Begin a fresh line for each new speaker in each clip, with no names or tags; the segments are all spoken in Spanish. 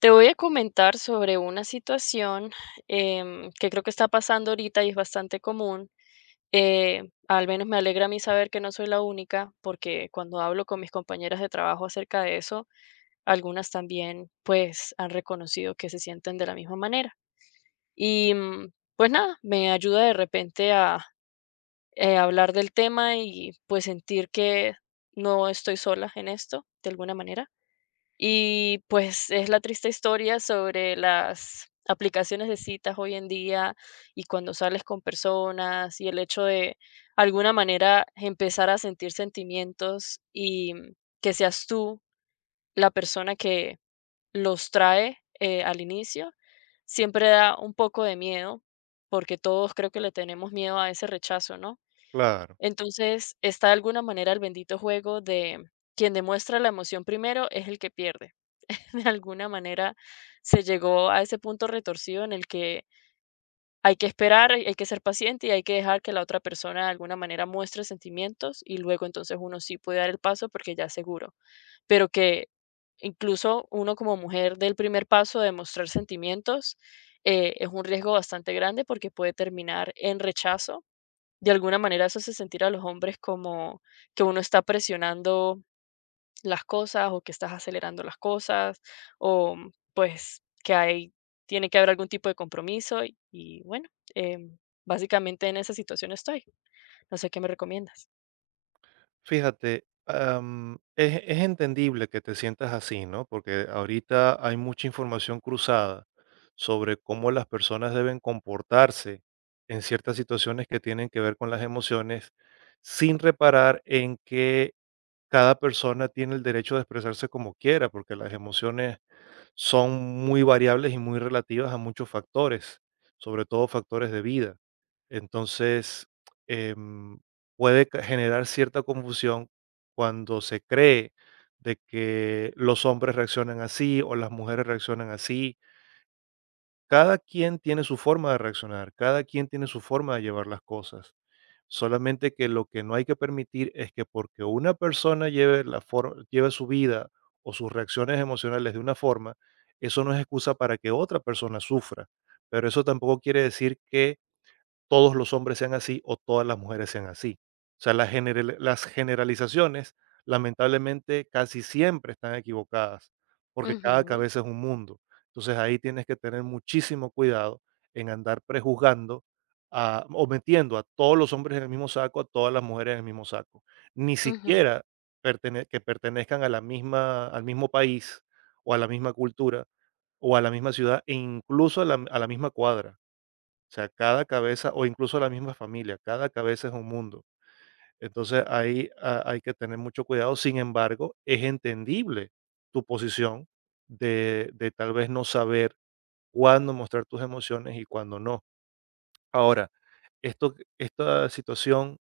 Te voy a comentar sobre una situación que creo que está pasando ahorita y es bastante común. Al menos me alegra a mí saber que no soy la única, porque cuando hablo con mis compañeras de trabajo acerca de eso, algunas también pues han reconocido que se sienten de la misma manera. Pues nada, me ayuda de repente a hablar del tema y pues sentir que no estoy sola en esto de alguna manera. Y pues es la triste historia sobre las aplicaciones de citas hoy en día y cuando sales con personas y el hecho de alguna manera empezar a sentir sentimientos y, que seas tú la persona que los trae al inicio, siempre da un poco de miedo porque todos creo que le tenemos miedo a ese rechazo, ¿no?
Claro.
Entonces está de alguna manera el bendito juego de quien demuestra la emoción primero es el que pierde. De alguna manera se llegó a ese punto retorcido en el que hay que esperar, hay que ser paciente y hay que dejar que la otra persona de alguna manera muestre sentimientos y luego entonces uno sí puede dar el paso porque ya es seguro, pero que incluso uno como mujer del primer paso de mostrar sentimientos, es un riesgo bastante grande porque puede terminar en rechazo. De alguna manera eso hace sentir a los hombres como que uno está presionando las cosas o que estás acelerando las cosas o, pues que hay, tiene que haber algún tipo de compromiso y, bueno, em, básicamente en esa situación estoy. No sé qué me recomiendas.
Fíjate, es entendible que te sientas así, ¿no? Porque ahorita hay mucha información cruzada sobre cómo las personas deben comportarse en ciertas situaciones que tienen que ver con las emociones, sin reparar en que cada persona tiene el derecho de expresarse como quiera, porque las emociones son muy variables y muy relativas a muchos factores, sobre todo factores de vida. Entonces, em, puede generar cierta confusión cuando se cree de que los hombres reaccionan así o las mujeres reaccionan así, cada quien tiene su forma de reaccionar, cada quien tiene su forma de llevar las cosas. Solamente que lo que no hay que permitir es que porque una persona lleve, lleve su vida o sus reacciones emocionales de una forma, eso no es excusa para que otra persona sufra. Pero eso tampoco quiere decir que todos los hombres sean así o todas las mujeres sean así. O sea, las generalizaciones lamentablemente casi siempre están equivocadas porque cada
Ujú,
cabeza es un mundo. Entonces ahí tienes que tener muchísimo cuidado en andar prejuzgando o metiendo a todos los hombres en el mismo saco, a todas las mujeres en el mismo saco. Ni
ujú.
siquiera que pertenezcan a al mismo país o a la misma cultura o a la misma ciudad e incluso a a la misma cuadra. O sea, cada cabeza, o incluso la misma familia, cada cabeza es un mundo. Entonces ahí hay que tener mucho cuidado. Sin embargo, es entendible tu posición de tal vez no saber cuándo mostrar tus emociones y cuándo no. Ahora, esta situación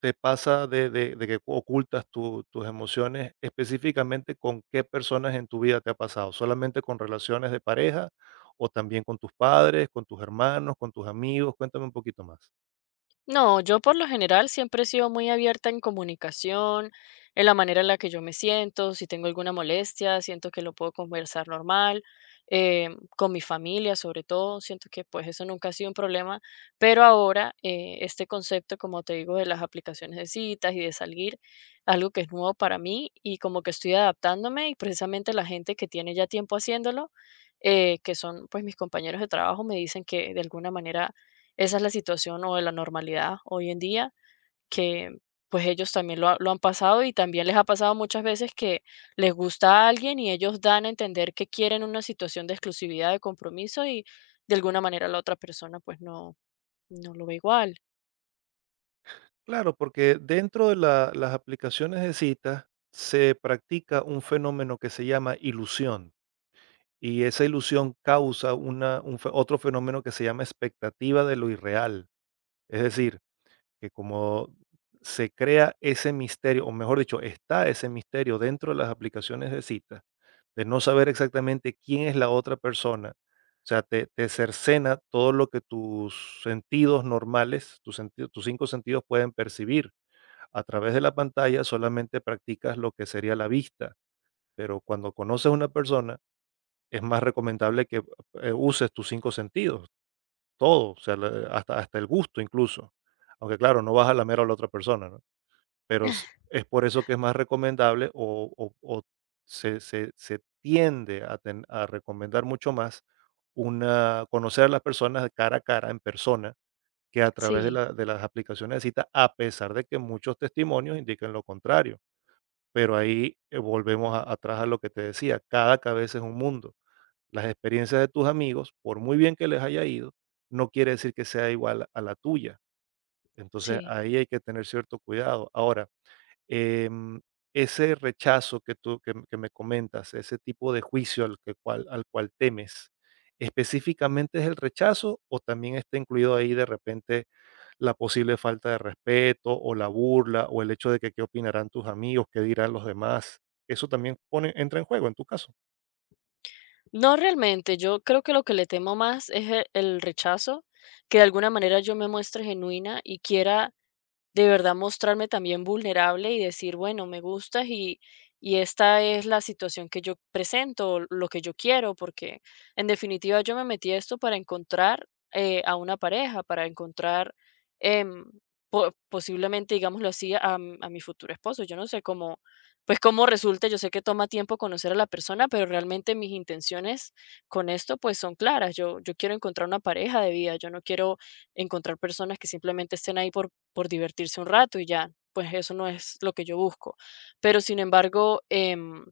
te pasa de que ocultas tus emociones, específicamente con qué personas en tu vida te ha pasado, solamente con relaciones de pareja o también con tus padres, con tus hermanos, con tus amigos. Cuéntame un poquito más.
No, yo por lo general siempre he sido muy abierta en comunicación, en la manera en la que yo me siento. Si tengo alguna molestia, siento que lo puedo conversar normal, eh, con mi familia sobre todo, siento que pues eso nunca ha sido un problema, pero ahora, este concepto, como te digo, de las aplicaciones de citas y de salir, algo que es nuevo para mí y como que estoy adaptándome. Y precisamente la gente que tiene ya tiempo haciéndolo, que son pues mis compañeros de trabajo, me dicen que de alguna manera esa es la situación o de la normalidad hoy en día, que pues ellos también lo han pasado y también les ha pasado muchas veces que les gusta a alguien y ellos dan a entender que quieren una situación de exclusividad, de compromiso, y de alguna manera la otra persona pues no, no lo ve igual.
Claro, porque dentro de las aplicaciones de citas se practica un fenómeno que se llama ilusión, y esa ilusión causa otro fenómeno que se llama expectativa de lo irreal. Es decir, que como se crea ese misterio, o mejor dicho, está ese misterio dentro de las aplicaciones de citas, de no saber exactamente quién es la otra persona. O sea, te cercena todo lo que tus sentidos normales, tus cinco sentidos pueden percibir. A través de la pantalla solamente practicas lo que sería la vista, pero cuando conoces a una persona es más recomendable que uses tus cinco sentidos, todo, o sea, hasta, hasta el gusto incluso. Aunque claro, no vas a lamer a la otra persona, ¿no? Pero es por eso que es más recomendable o, o se, se tiende a, a recomendar mucho más conocer a las personas cara a cara, en persona, que a través de,
Sí,
de las aplicaciones de cita, a pesar de que muchos testimonios indiquen lo contrario. Pero ahí, volvemos a atrás a lo que te decía, cada cabeza es un mundo. Las experiencias de tus amigos, por muy bien que les haya ido, no quiere decir que sea igual a la tuya. Entonces,
sí.
ahí hay que tener cierto cuidado. Ahora, em, ese rechazo que que me comentas, ese tipo de juicio al cual temes, ¿específicamente es el rechazo o también está incluido ahí de repente la posible falta de respeto o la burla o el hecho de que qué opinarán tus amigos, qué dirán los demás? Eso también pone, entra en juego en tu caso.
No realmente, yo creo que lo que le temo más es el rechazo, que de alguna manera yo me muestre genuina y quiera de verdad mostrarme también vulnerable y decir, bueno, me gustas, y esta es la situación que yo presento, lo que yo quiero, porque en definitiva yo me metí a esto para encontrar, a una pareja, para encontrar, em, posiblemente, digámoslo así, a, a mi futuro esposo. Yo no sé cómo, pues cómo resulta. Yo sé que toma tiempo conocer a la persona, pero realmente mis intenciones con esto pues son claras. Yo quiero encontrar una pareja de vida, yo no quiero encontrar personas que simplemente estén ahí por divertirse un rato y ya, pues eso no es lo que yo busco. Pero sin embargo,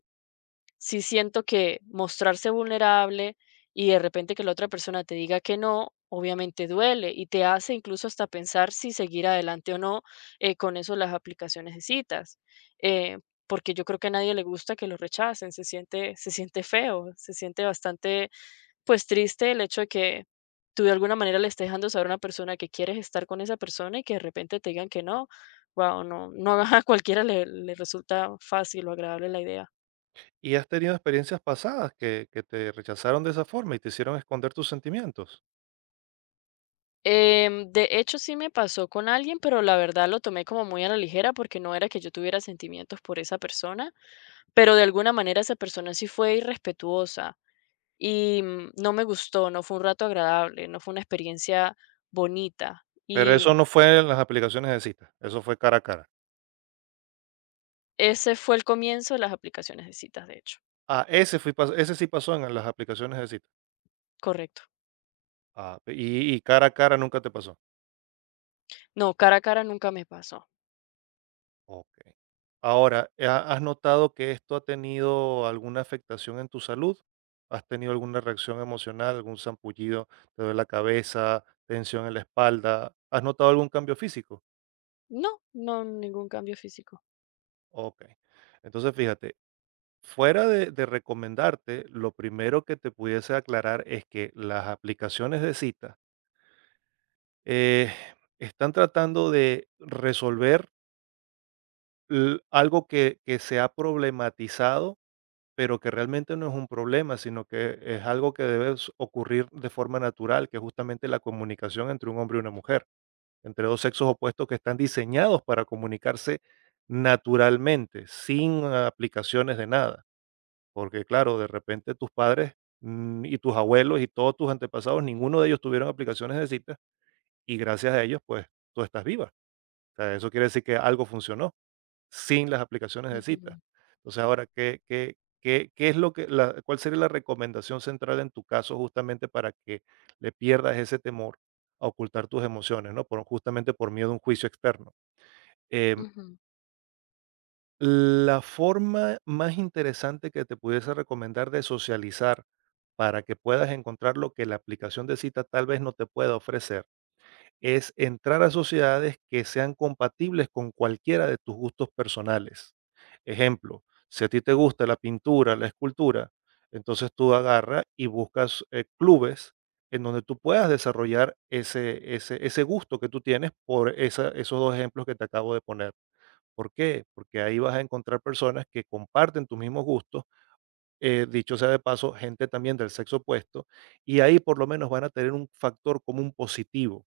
sí siento que mostrarse vulnerable y de repente que la otra persona te diga que no, obviamente duele y te hace incluso hasta pensar si seguir adelante o no, con eso, las aplicaciones de citas. Eh, Porque yo creo que a nadie le gusta que lo rechacen, se siente feo, se siente bastante, pues, triste el hecho de que tú de alguna manera le estés dejando saber a una persona que quieres estar con esa persona y que de repente te digan que no. Guau, no, a cualquiera le resulta fácil o agradable la idea.
¿Y has tenido experiencias pasadas que te rechazaron de esa forma y te hicieron esconder tus sentimientos?
De hecho, sí me pasó con alguien, pero la verdad lo tomé como muy a la ligera, porque no era que yo tuviera sentimientos por esa persona, pero de alguna manera esa persona sí fue irrespetuosa y, no me gustó, no fue un rato agradable, no fue una experiencia bonita,
Pero eso
y
no fue en las aplicaciones de cita, eso fue cara a cara.
ese fue el comienzo de las aplicaciones de citas, de hecho.
Ah, ese sí pasó en las aplicaciones de cita.
Correcto.
Ah, y cara a cara nunca te pasó.
No, cara a cara nunca me pasó.
Okey. Ahora, ¿ha has notado que esto ha tenido alguna afectación en tu salud? ¿Has tenido alguna reacción emocional, algún sarpullido, te duele la cabeza, tensión en la espalda? ¿Has notado algún cambio físico?
No, no, ningún cambio físico.
Okey. Entonces, fíjate, fuera de recomendarte, lo primero que te pudiese aclarar es que las aplicaciones de cita, eh, están tratando de resolver l algo que se ha problematizado pero que realmente no es un problema, sino que es algo que debe ocurrir de forma natural, que es justamente la comunicación entre un hombre y una mujer, entre dos sexos opuestos que están diseñados para comunicarse naturalmente, sin aplicaciones de nada. Porque claro, de repente tus padres y tus abuelos y todos tus antepasados, ninguno de ellos tuvieron aplicaciones de cita, y gracias a ellos, pues tú estás viva. O sea, eso quiere decir que algo funcionó sin las aplicaciones de
Ujú,
citas. Entonces, ahora, ¿qué, qué, qué, qué es lo que, cuál sería la recomendación central en tu caso justamente para que le pierdas ese temor a ocultar tus emociones, ¿no? Por, justamente por miedo a un juicio externo? Em,
ujú.
la forma más interesante que te pudiese recomendar de socializar para que puedas encontrar lo que la aplicación de cita tal vez no te pueda ofrecer es entrar a sociedades que sean compatibles con cualquiera de tus gustos personales. Ejemplo, si a ti te gusta la pintura, la escultura, entonces tú agarras y buscas clubes en donde tú puedas desarrollar ese gusto que tú tienes por esos dos ejemplos que te acabo de poner. ¿Por qué? Porque ahí vas a encontrar personas que comparten tus mismos gustos, dicho sea de paso, gente también del sexo opuesto, y ahí por lo menos van a tener un factor común positivo.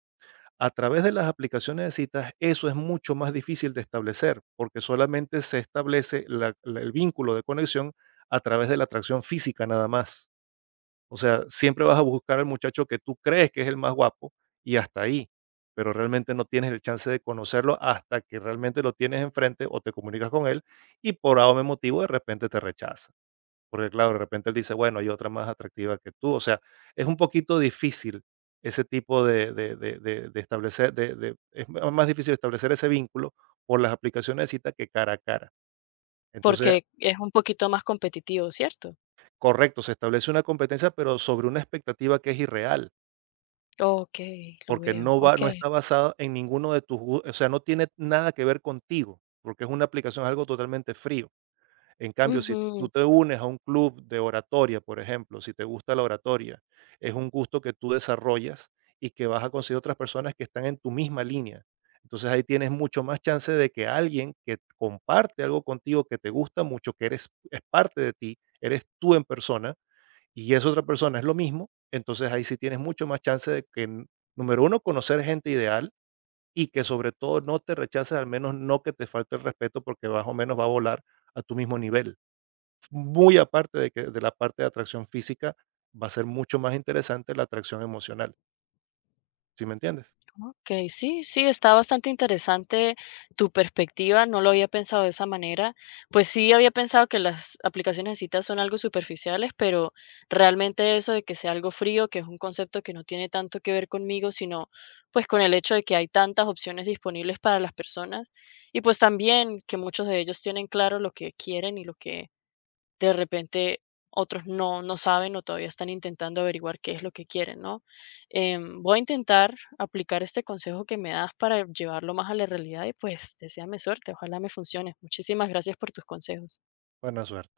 A través de las aplicaciones de citas, eso es mucho más difícil de establecer, porque solamente se establece el vínculo de conexión a través de la atracción física nada más. O sea, siempre vas a buscar al muchacho que tú crees que es el más guapo y hasta ahí, pero realmente no tienes el chance de conocerlo hasta que realmente lo tienes enfrente o te comunicas con él y por algún motivo de repente te rechaza. Porque claro, de repente él dice, bueno, hay otra más atractiva que tú. O sea, es un poquito difícil ese tipo de establecer, es más difícil establecer ese vínculo por las aplicaciones de cita que cara a cara. Entonces,
¿Porque es un poquito más competitivo, cierto?
correcto, se establece una competencia, pero sobre una expectativa que es irreal,
Okey, lo
porque
veo,
no va, no
okey.
está basada en ninguno de o sea, no tiene nada que ver contigo, porque es una aplicación, es algo totalmente frío. En cambio, si tú
Ujú.
te unes a un club de oratoria, por ejemplo, si te gusta la oratoria, es un gusto que tú desarrollas y que vas a conseguir otras personas que están en tu misma línea. Entonces ahí tienes mucho más chance de que alguien que comparte algo contigo que te gusta mucho, que eres es parte de ti, eres tú en persona, y esa otra persona es lo mismo, entonces ahí sí tienes mucho más chance de que, número uno, conocer gente ideal y que sobre todo no te rechaces, al menos no que te falte el respeto porque más o menos va a volar a tu mismo nivel. Muy aparte de que de la parte de atracción física, va a ser mucho más interesante la atracción emocional, ¿sí me entiendes?
Ok, sí, sí, está bastante interesante tu perspectiva, no lo había pensado de esa manera. Pues sí, había pensado que las aplicaciones de citas son algo superficiales, pero realmente eso de que sea algo frío, que es un concepto que no tiene tanto que ver conmigo, sino pues con el hecho de que hay tantas opciones disponibles para las personas y pues también que muchos de ellos tienen claro lo que quieren y lo que de repente otros no, no saben o todavía están intentando averiguar qué es lo que quieren, ¿no? Voy a intentar aplicar este consejo que me das para llevarlo más a la realidad y pues deséame suerte, ojalá me funcione. Muchísimas gracias por tus consejos.
Buena suerte.